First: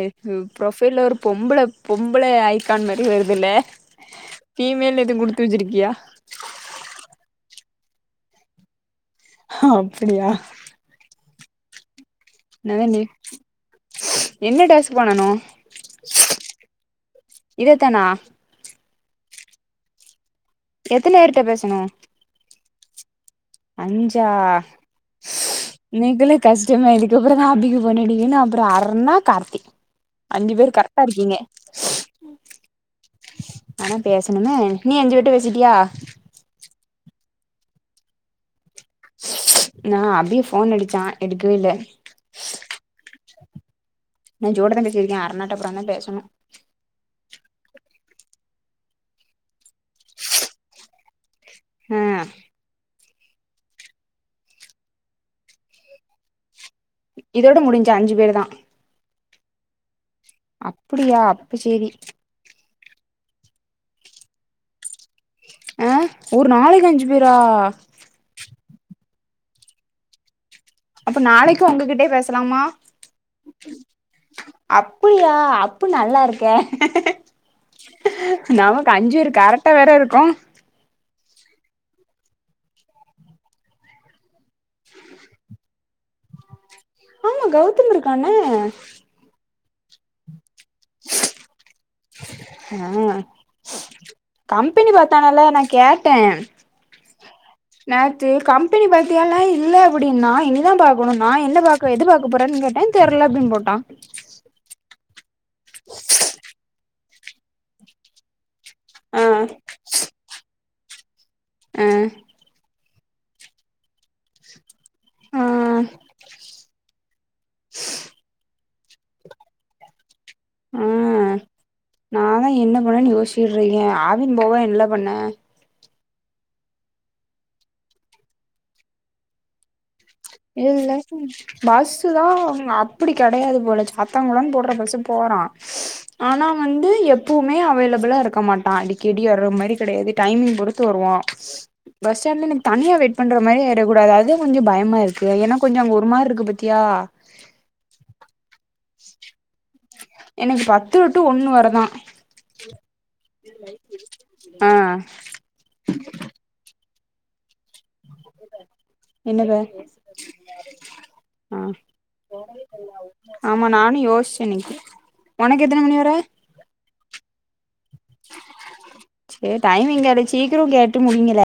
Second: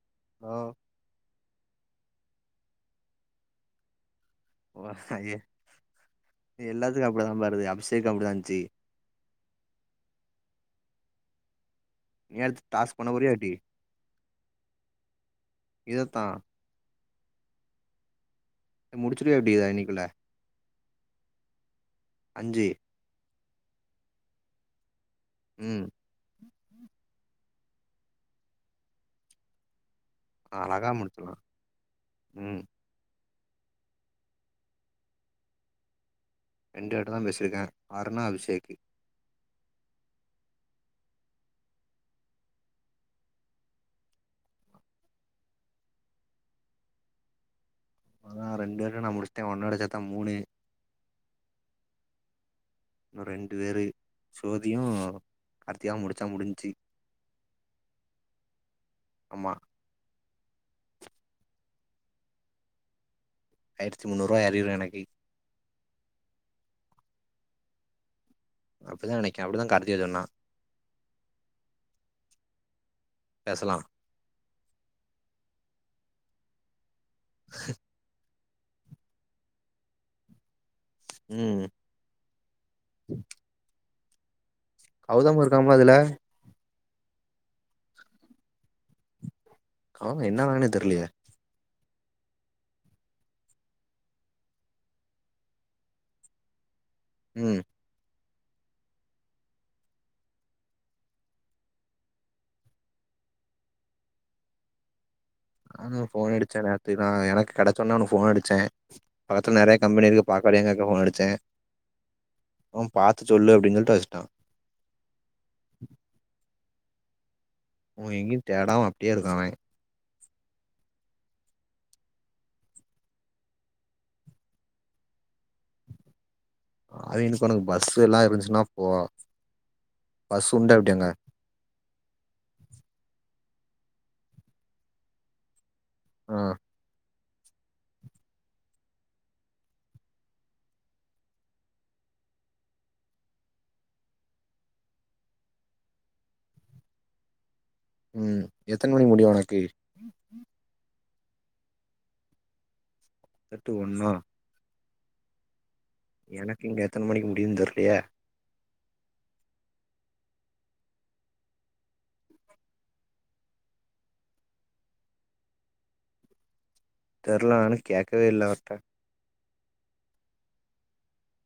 எ ஃபு ஹலோ ப்ரொஃபைல்ல ஒரு பொம்பளை பொம்பளை ஐய்க்கான் மாரி வருதுல்ல ஓ ஃபீமேல்னு எதும் எ குடுத்து வச்சிருக்கியா எல்லாத்துக்கு அப்டிதாப்பா வருது அபிஷேக் அப்டிதான்ந்துச்சு அப்டியா நேரத்துக்கு என்னதா டாஸ் நீ பண்ண ஒரே அடி என்ன டாஸ்க் பண்ணணு இதத்தா இதத்தானா முடிச்சுருவயா எப்டி இன்னைக்குல எத்தன பேர்ட்ட பேசனு அஞ்சு அஞ்சா ம் இன்னைக்குளு கஷ்டமே இதுக்கப்புற தா அப்பிக்கு போனடிக்கன்னனு அப்புற அரன்னா கார்த்தி அஞ்சு பேர் அழகா கரெக்டா முடிச்சிடலா இருக்கீங்க ம் ஆனா பேசணுமே நீ அஞ்சிபேர்ட்ட பேசிட்டியா ரெண்டு பேர்ட்டதா பேசியிருக்கே அருணா அபிஷேக் நா அபிய ஃபோன் அடிச்சா எடுக்கவேல்ல நா ஜோ தா பேசியிருக்க அருணாட்ட அப்றோதா பேசணு நா ரெண்டு பேருட்ட நா முடிச்சிட்டே ஒன்னோட சேத்த மூணு ஆ இன்னு ரெண்டு பேரு சோதியு கார்த்திகாவு முடிச்சா முடிஞ்சச்சு இதோடு முடிஞ்ச அஞ்சு பேர் தா ஆமா அப்டியா அப்ப சேரி ஆயிரத்து முன்னூறுவா ஏறிரு எனக்கு அ ஒரு நாளைக்கு அஞ்சு பேரா அப்டிதா நெனக்கற அப்டிதா கார்திகா சொன்னா அப்ப நாளைக்கு உங்ககிட்டேயே பேசலாமா பேசலா அப்பியா அப்ப நல்லா இருக்கே [inaudible] நமக்கு அஞ்சு பேரு கரெக்டா வேற இருக்கோ ம் கௌதமு இருகாமாலே இதுல ஆமா கௌதம் இருக்கானே காணோ என்ன ஆனானே தெரியல ஆ கம்பெனி பாத்தானால நா கேட்டே ம் நேத்து கம்பெனி பாத்தியால இல்ல அப்டின்னா இனி தா பாக்கணுனா என்ன பா க்க எது பாக்க போறன் கேட்டே தெர்ல அப்டின் போட்டா நானு ஃபோன் அடிச்சே நேத்து தா எனக்கு கெடச்சோன்ன அவனுக்கு ஃபோன்னடிச்சே ஆ பாத்தா நறையா கம்பெனி இருக்கு பாக்க வரியான்கேக்க ஃபோன் அடிச்சே ஆ அவே பாத்து சொல்லு அப்டின் சொல்ட்டு வச்ட்டா ஆ உ எங்கியு தேடாம அப்டியே இருக்கா அவே நா லா என்ன பண்ணேன் யோச்சுக்கிட்ருக்கே ஆவின் போவ இல்ல பண்ண ஆவினுக்கு ஒனக்கு பஸ் எல்லா இருந்துச்சுன்னா போ பஸ் உண்டா இல்ல எப்டி அங்க பஸ்ஸு தா அப்டி கெடயாது போல சாத்தங்குளங் போட்ற பஸ்ஸு போறா ஆ ஆனா வந்து எப் போமே அவைலபிளா இருக்க மாட்டா அடிக்கடி வர்ற மாரி கெடயாது டைமிங் பொருத்து வருவா பஸ் ஸாடாண்ட்ல எனக்கு தனியா வெயிட் பண்ற மாரி ஆய்றக்கூடாதுஅதா கொஞ்சோ பயமாரு க்கு ஏனா கொஞ்சோ அங்க ஒரு மார்ருக்கு பாத்தியா ம் எத்தன மணிக் முடியு ஒனக்கு எனக்கு பத்து டூ ஒன்னு வரதா எட்டு டு ஒன்னா ஆ எனக்கு இங்க எத்தன மணிக்கு முடியிதுன் தெர்லயே என்னது ஆ ஆமா நானு யோசிச்சே இன்னக்கி ஒனக்கு எத்தன மணி வர தெர்ல நானு கேக்கவே இல்ல அவர்ட்ட சேர் டைமிங் கேளு சீக்ரோ கேட்டு முடிங்கள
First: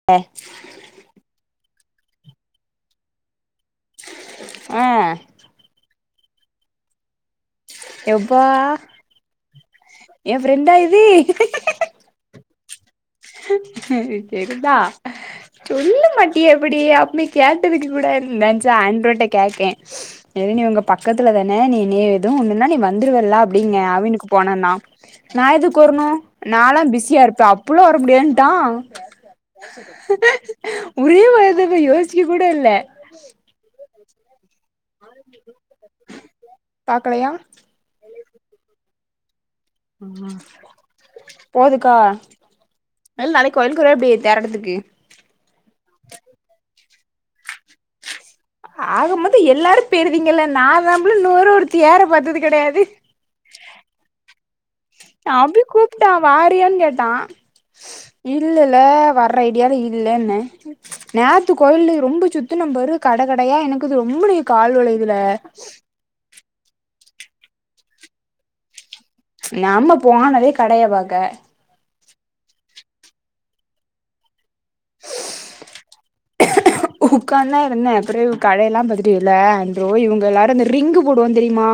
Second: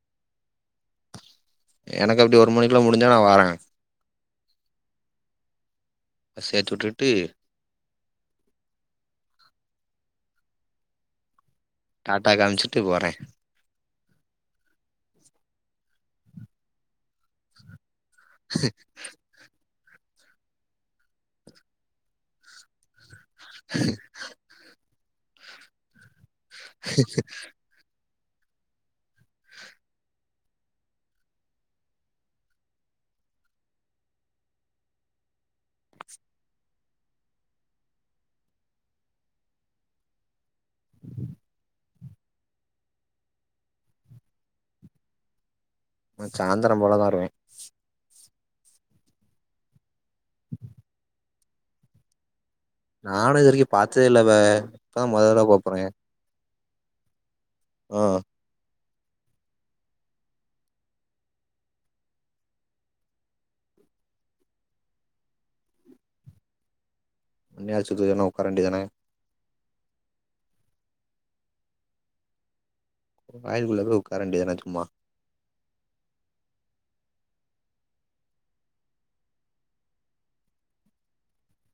எனக்கு அப்டி ஒரு மணிக்கக்குள்ள முடிஞ்ச நா வாரே ஆ சேத்துட்டுட்டு எப்பா எ ஃப்ரெண்டா இதி டாட்டா காம்ச்சிட்டு போறே செரிதா சொல்ல மாட்டியே இப்டி அமை கேட்டதுக்கு கூடாது நென்ச்சே அன்ட்ருட்ட கேக்கே நெவினு ஒங்க பக்கத்துல தான நீனு எது ஒண்ணுனாநீ வ வந்துருவல அப்டின்னே அவனுக்கு போனானா நா எதுக்கு வர்ணு நாலா பிஸியாருப்பே அ ப்புலா வர முடியாதுன்ட்டா ஒரே வாய்தாப்பா யோசிக்க கூட இல்ல [inaudible] பாக்கலையா ம் போதுக்கா இல் நாளைக்கு வங்குறையா எப்டி தேரோட்டத்துக்கு நா சாய்ந்தரோ போலதா வருவே ஆக மொத்தோ எல்லாரு பேய்ருதீங்கல்ல நா தான்ம்ப்ல நூறொரு தேர பாத்தது கெடயாது நானு இதுரைக்கு பாத்ததே இல்லப தம்பி கூப்ட்டா வாரியன் கேட்டா ஆ இல்லலெல்ல வர்ற ஐடியால இல்லன்னே நேத்து கோயில்ல ரொம்ப சுத்தனேம் பாரு கட கடயா எனக்கு இது ரொம்ப நே கால்வளைதுல மண்ணி ஆச்சுதுன்னு ஒக்கார வேண்டிதான நம்ம போனதே கடைய பாக்க கோயிலுக்குள்ள போய் உக்கார வேண்டிய தான சும்மா உக்காந்தா இருந்த அப்புறோ கடையெல்லா பாத்துட்டு இல்ல அ ப்ரோ இவங்க எல்லாரும் இந்த ரிங்கு போடுவோ தெரிமா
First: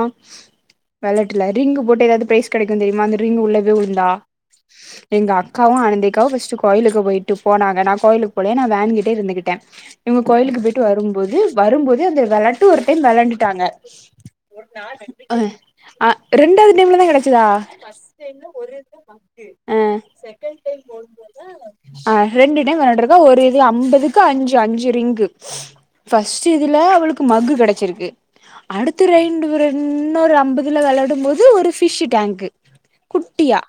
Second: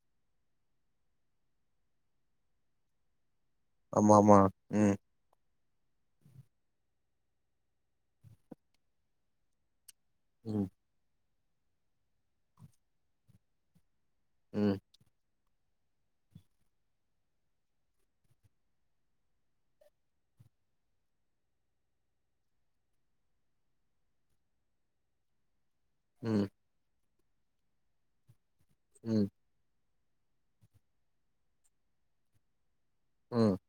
வெளாட்டுல ரிங்க்கு போட்டு ஏதாது ப்ரைஸ் கெடைக்கு தெரிமா அந்த ரிங் உள்ள போய் உழுந்தா ஆமா ஆமா ம் எங்க அக்காவு அனந்தி அக்காவு ஃபஸ்ட்டு கோயிலுக்கு போய்ட்டு போனாங்க நா கோயிலுக்கு போலயா நா வேன்கிட்டயே இருந்துகிட்ட இவங்க கோயிலுக்கு ம் போய்ட்டு வரும்போது வரும்போதே அந்த வெளாட்டு ஒரு டைம் வெளாண்டுட்டாங்க ம் ஆ ரெண்டாவது டைம்ல தா கெடச்சதா அ ஆ ரெண்டு டைம் வெளாண்ருக்கா ஒரு இது அம்பதுக்கு அஞ்சு அஞ்சு ரிங்கு ம் பஸ்ட்டு இதுல அவளுக்கு மக்கு கெடச்சிருக்கு அடுத்த ம் ரெண்டு விர இன்னொரு அம்பதுல வெளாடும் போது ஒரு பிஷ்சு டங்க்கு ம் குட்டியா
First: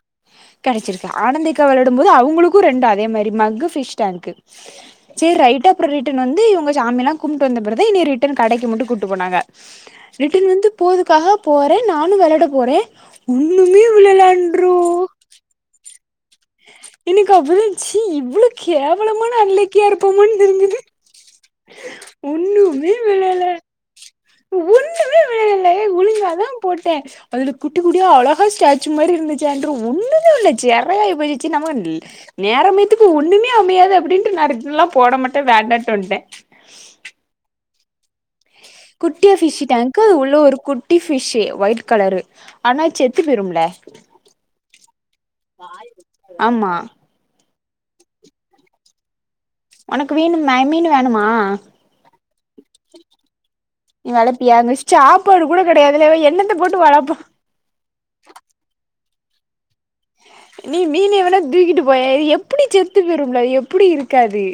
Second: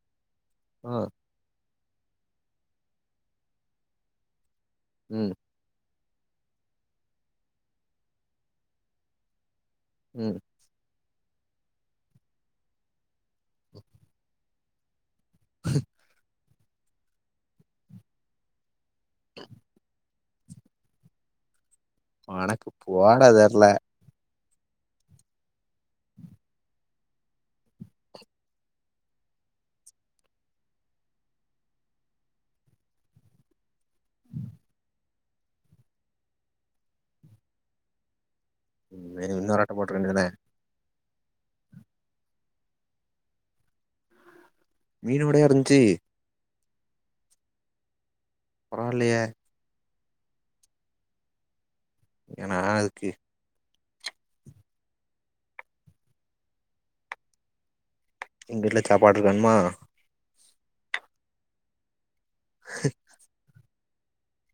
ஆ கடச்சிருக்கு ஆனந்தி க்கா விளாடும் போது அவங்களுக்கு ரெண்டு அதே மாரி மக்கு பிஷ் டங்க்கு ம் சரி ரைட்டு அப்றோ ரிட் டன் வந்து இவங்க சாமியலா கும்ட்டு வந்த பிறதா என்னிய ரிட்டன் கடைக்கி மட்டு கூப்பட்டு போனாங்க ம் ரிட்டன் வந்து போதுக்காக போற நானு வெளாட போற ஒன்னுமே விளாண் [inaudible] எனக்கு அப்ப த ச்சி இவ்வளோ கவலமான அன்லக்கியா இருப்போமன் தெரிஞ்சது உனக்கு ஒண்ணுமே போட விழ தெர்ல ஒண்ணுமே விழலயே ஒழுங்காதா போட்ட அதில குட்டி குட்டியா அழகா ஸ்டாச்சு மாரி இருந்துச்சு அன்று ஒன்னுமே இல்ல சரயாயி போச்சி சி நம்ம நேரமயத்துக்கு ஒண்ணுமே அமையாது அப்டின்ட்டு நா ரிட்டன்ல்லா போட மாட்ட வேண்டான்ட்டுவன்ட குட்டியா ஃபிஷ் இன்னொரு ஆட்ட போட்டுற டங்க்கு அது வேண்டியதான உள்ள ஒரு குட் டி ஃபிஷ்சு ஒய்ட் கலரு ஆனா செத்து போயிரும்ல மீனோடயா இருந்துச்சு ஆம்மா பரவால்லய ஒனக்கு வேணுமா மீனு வணுமா ஏ நா எதுக்கு நீ வளப்பியா இந்த சாப்பாடு கூட கடையாதுல்ல எண்ணத்த போட்டு வளப்பா எங்க வீட்ல சாப்பாடு வேணுமா நீ மீன வேனா தூக்கிட்டு போய எப்படி செத்து போய்ரும்பல எப்படி இருக்காது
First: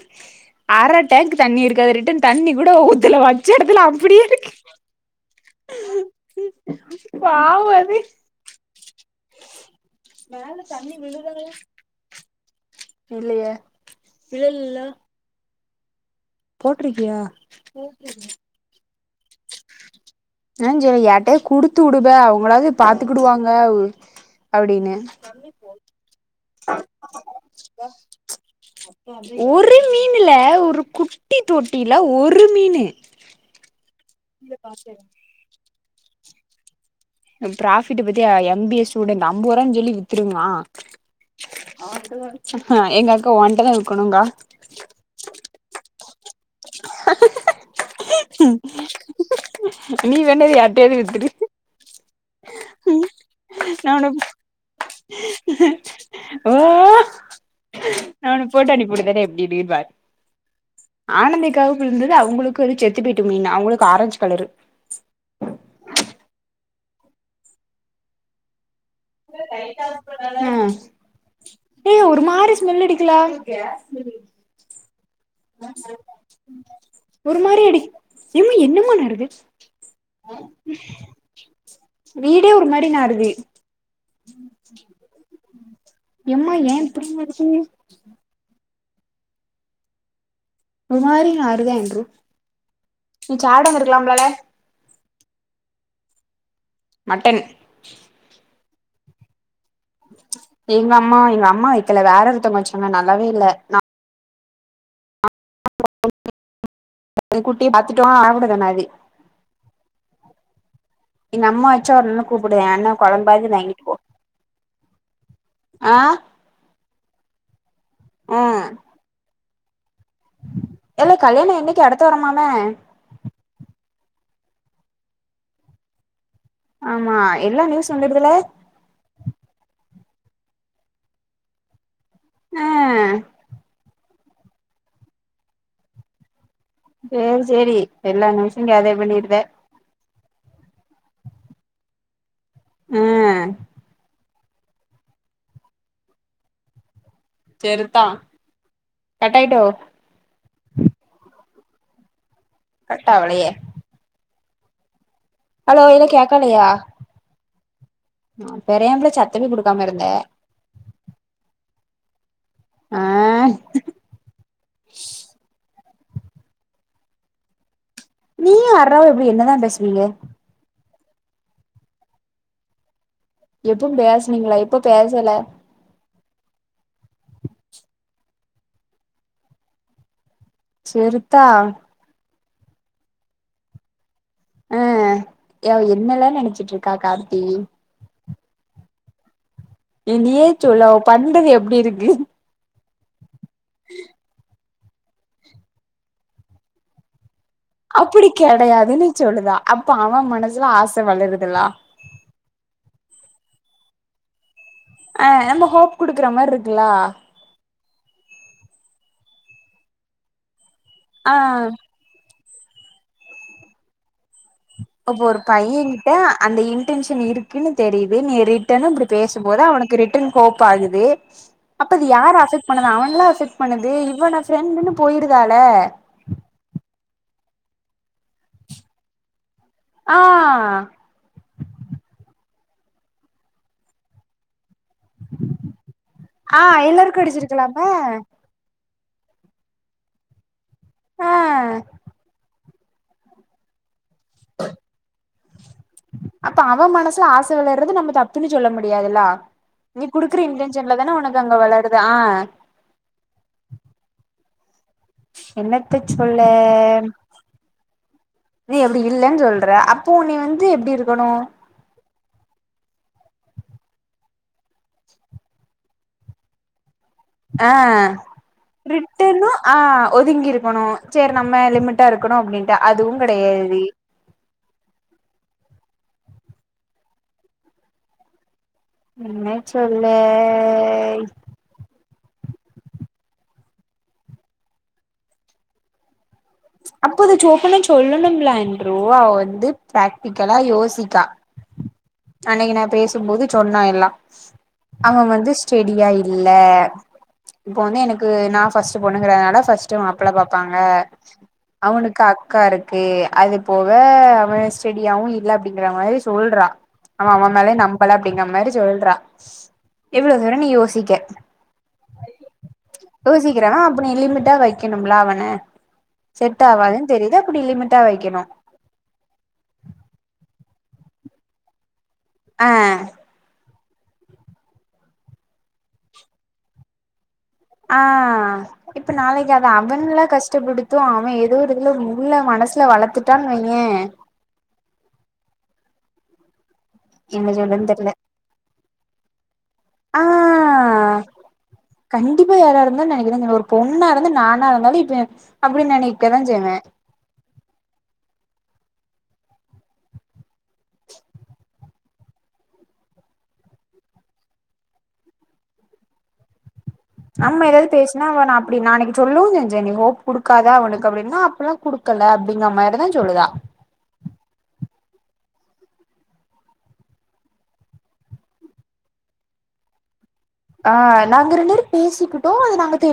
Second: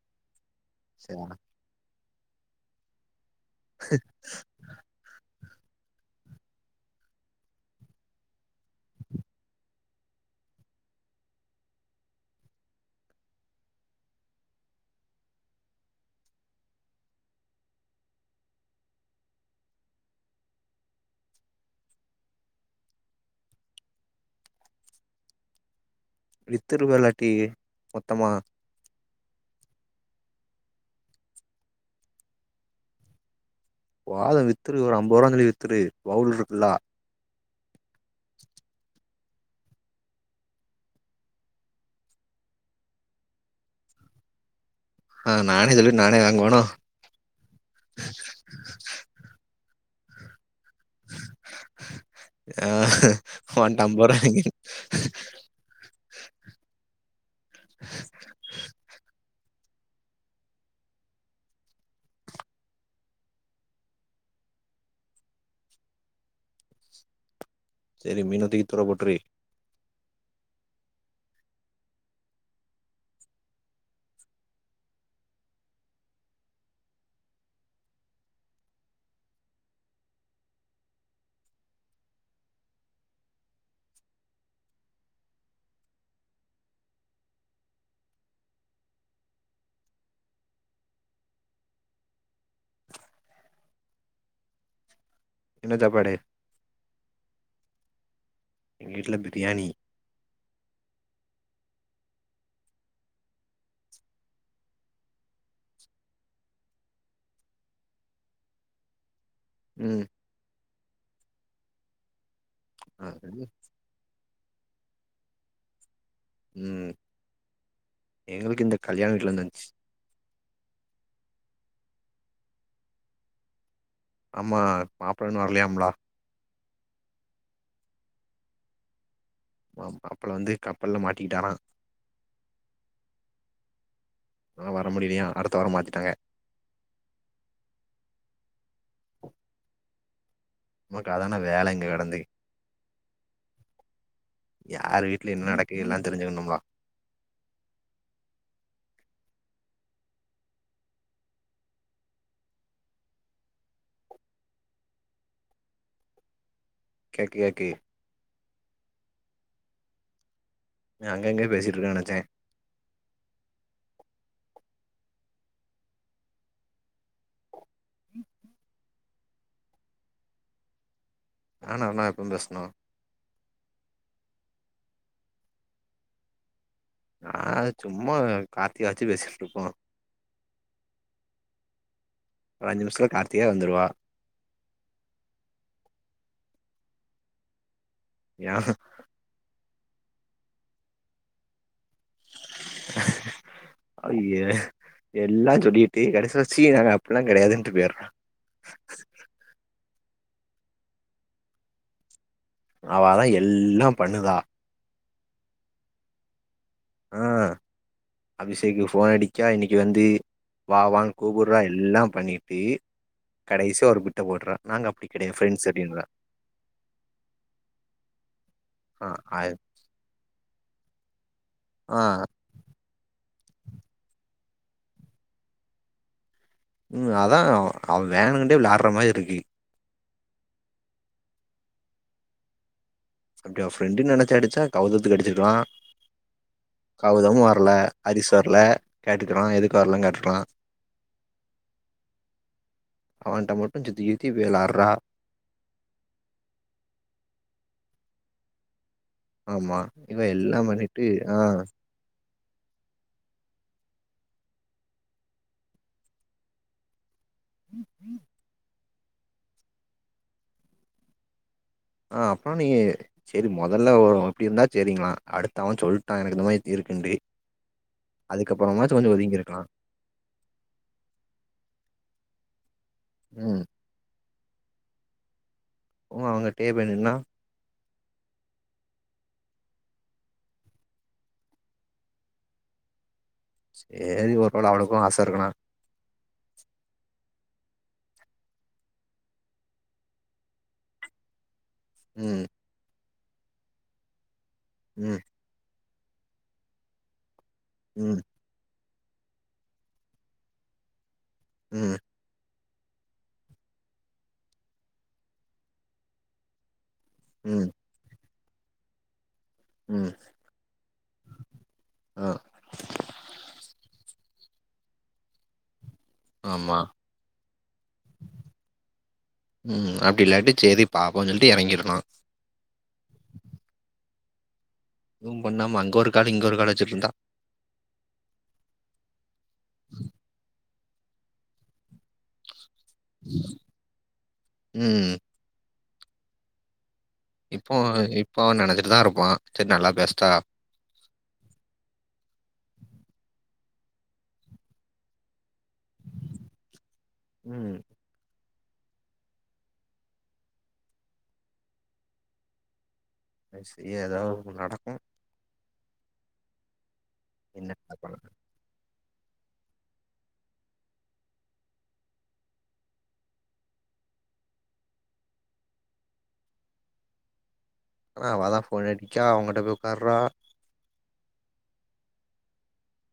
அர டங்க் தண்ணி இருக்கு அது ரிட்டன் தண்ணி கூட ஊத்துல வச்ச எடத்துல அப்டியே இருக்கு பாவோ அது [inaudible] மேல தண்ணி விழுதா இல்லய விழலல்லா போட்ருக்கியா [inaudible] ஆ சரி யார்ட்டயாது குடுத்து உடுப அவங்களாவது பாத்துக்கிடுவாங்க அப்டின்ன வித்துருவ இல்லாட்டி மொத்தமா ஒரு மீனுல ஒரு குட்டி தொட்டில ஒரு மீனு போது வித்துரு ஒரு அம்போரூவான் சொல்லி வித்ரு பவுல் இருக்குல்லா ப்ராபிட் பத்தி எம்பிஎஸ் ஸ்டூடெண்ட் ஐம்பது ரூபா சொல்லி வி்த்துருவா ஹ எங்க அக்கா ஒன்ட்ட தான் விக்கனுங்கா ஆ நானே சொல்ட்டு நானே வாங்குவேனா நீ தான யார்ட்டயாது வித்துடு ஆ உன்ட்ட நா ஒன்ன ஐம்பது ரூபா வாங்கி ஓ நா உனக்கு போட்டோ அனுப்பி விடுக்கதே எப்டிபி பார் ஆனந்திக்காவுக்கு இருந்தது அவங்களுக்கு வந்து செத்துப்பேய்ட்டு மீன் அவங்களுக்கு ஆரஞ்ச் கலரு சரி மீனதூக்கி தூர போட்ரு [unintelligible] ஆஹ் ஒரு மாறி ஸ்மெல் அடிக்கல ஒரு மாதிரி அடி என்ன என்னமா நடக்குது வீடே ஒரு மாடி நாடுது [inaudible] என்ம்மா ஏன் இப்புடி இருக்கு ஒரு மாரி நாறுதான் என்று நீ சாப்டாம இருக்கலாம்லால என்ன சாப்பாடு மட்டன் எங்க வீட்ல பிரியாணி எங்க அம்மா எங்க அம்மா வக்கல வேற ஒருத்தங்க வச்சாங்க நல்லாவே இல்ல குட்டிய பாத்துக்கலா ஆவுட தென்னாதி ம் எங்க அம்மா வச்சா ஒரு நாளு கூப்டுவே அண்ண ஆ கொழம்பாது வாங்கிட் ஆ ம் எங்களுக்கு இந்த கல்யாண வீட்லருந்து வந்ச்சு ஏல கல்யாண என்னைக்கு அடுத்து வரமாமே ஆமா மாப்ள இன்னு வரலயாம்ல ஆமா எல்லா நியூஸ் வந்துடுதுல ஓ மாப்ள வந்து கப்பல்ல மாட்டிக்கிட்டானா ஆ னா வர முடிலயா அடுத்த வார மாத்திட்டாங்க சேர் செரி எல்லா நியூசு கேதர் பண்ணிடுவ நமக்கு அதானா வேல இங்க கெடந்து ஆ யார் வீட்ல என்ன நடக்கு எல்லா தெரிஞ்சுக்கணுமா செருத்தா கட்டாயிட்டோ கட்டாவலயே ஹலோ எது கேக்கலயா கேக்கு கேக்கு ஆ பெரகு ஏம்ல சத்தமே குடுக்காம இருந்த நீ அங்க எங்கையோ பேசிட்டுருக்கே நெனச்சே ஆ நீயும் அர்றாவு அப்டி என்னதா பேசுவீங்க நானும் அர்ணாவு எப்ப பேசுனோ எப்ப பேசுனீங்ளா இப்ப பேசல நான் சும்மா கார்த்திகாச்சு பேசிட்டு இருப்போ செரித்தா ஒரு அஞ்சி நிமிசத்துல கார்த்தியே வந்துருவா ஆ அவ என்னல்ல நெனைச்சிட்டு இருக்கா கார்த்தி யா நீ நீ ஏ சொல்லு அவ பண்றது எப்டி இருக்கு ஐய எல்லா சொல்லிட்டு கடைசில ச்சி நாங்க அப்டில்லா கிடையாதுன் அப்படி கிடையாதுன்னு சொல்லுதா அப்ப அவன் மனசுல ஆச வளருதுலா அவதா எல்லா பண்ணுதா ஆ நம்ம ஹோப் குடுக்குற மார் இருக்குலா ஆ அபிஷேக்கு போன் அடிக்கா இன்னைக்கு வந்து வா வாங் ஆ கூபுறா எல்லா பண்ணிட்டு கடைசியா ஒரு பிட்ட போடுறா அப்ப ஒரு பையன் கிட்ட அந்த இன்டென்ஷன் இருக்குன்னு தெரிது நீ ரிட்டன்னு ஆ அது பேசும்போது அவனுக்கு ரிட்டர்ன் ஹோப் ஆகுது அப்ப ஆ அது யார் அஃபட் பண்ணுது அவன்ல அஃபட் பண்ணுது இவ நா ஃப்ரெண்டு்ன்னு போயிருதால ம் அதா அவ வேணுங்கிட்டே விளையாடுற மாதிரி இருக்கு ஆ அப்படி அவ ஃப்ரெண்டு நெனச்சி அடிச்சா கவுதத்துக்கு அடிச்சிற்கலா ஆ எல்லாருக்கு கவுதமு வரல அடிச்சிருக்கலாம ஹரி சார் ல கேட்டுக்குறோ எதுக்கு வரலன் கேட்டுக்கிறலா ஆ அவன்ட மட்டு சுத்தி சுத்தி போய் வெளாட்ற அப்ப அவன் மனசுல ஆச வளரது நம்ம தப்புன்னு சொல்ல முடியாதுல்லா ஆமா நீ இவ குடுக்குற எல்லா இன்டென்ஷன்ல பண்ணிட்டு தான ஆ உனக்கு அங்க வளருது ஆ என்னத்த சொல்ல நீ அப்டி இல்லன் சொல்ற அப்போ நீ வந்து எப்டி இருக்கணு ஆ அப்புற நீ செரி மொதல்ல ஒரு எப்டி இருந்தா செரிங்ளா அடுத்த அவன் சொல்ட்டான் எனக்கு இந்த மாதிரி இருக்குன்ட்டு ஆ அதுக்கப்புறமாச்சு கொஞ்சோ ஒதுங்கி திட்டணு இருக்கலா ஆ ஒதுங்கி இருக்கணு செரி நம்ம லிமிட்டா இருக்கணு அப்டின்ட்டு அதுவு ம் கெடையாது ஓ அவங்க டேபுல் நின்னா என்ன சொல்ல சேரி ஒரு வேள அவளுக்கு ஆச இருக்கணா அப்போ அது சோப்பனு சொல்லணும்ல அன்ட்ரோ அவ வந்து பிராக்டிகலா யோசிக்கா ம் அன்னைக்கு நா பேசும்போது சொன்னா எல்லா ம் அவன் வந்து ஸ்டேடியா இல்ல இப்ப வந்து ம் எனக்கு நா ஃபர்ஸ்ட் பொண்ணுங்கறனால ஃபர்ஸ்ட்டு மாப்புள பாப்பாங்க ம் அவனுக் அக்கா இருக்கு அது போக அவன் ஸ்டெடியாவு இல்ல அப்டிங்கற மாரி சொல்றா அவன் அவன் ம் மேலே நம்பல அப்டிங்கற மாரி சொல்றா ம் எவ்ளோ தூர நீ யோசிக்க ஆ யோசிக்கறவ அப்ப நீ லிமிட்டா வைக்கணும்ல அவன செட் ஆமா ஆவாதுன்னு தெரிது அப்ப நீ லிமிட்டா வைக்கணு ம் அப்படி இல்லாட்டி செரி பாப்போ சொல்ட்டு இறங்கியிருக்கனு அ எதுவும் பண்ணாம அங்கொரு காலு இங்கொரு காலு வெச்சிட்ருந்தா. ஆ இப்ப நாளைக்கு அத அவன்ல்ல கஷ்டப்படுத்து அவ எதோ ஒரு இதுல மு உள்ள மனசுல வளத்துட்டான் வெய்யே ம். என்ன இப்போ சொல்லதுன் தெர்ல இப்போ அவ நெனச்சிட்டு தா இருப்பா சேரி நல்லா ஆ. பேசுதா கண்டிப்பா யாரா இருந்தால் நெனைக்கதா செய்வ ஒரு பொண்ணா இருந்து நானா இருந்தாலு இப்ப அப்பிடி நெனைக்கதா செய்வே. ம். அ செ எதா ஒன்னு நடக்கு. அம்மா என்ன எதாவது பண்ண. பேசுனா அவன அப் அப்டி நா அன்னிக்கு சொல்லுவு செஞ்சே நீ ஹோப் குடுக்காதா அவளுக்கு அப்டின்னா அப்பில்லா குடுக்கல அப்டிங்க மாரிதா சொல்லுதா. ஆனா அவ தா ஃபோன் அடிக்கா அவகிட்ட போய் உக்கார்றா. ஆ நாங்க ரெண்டு பேரு பேசிக்கிட்டோ அது நாங்க தெ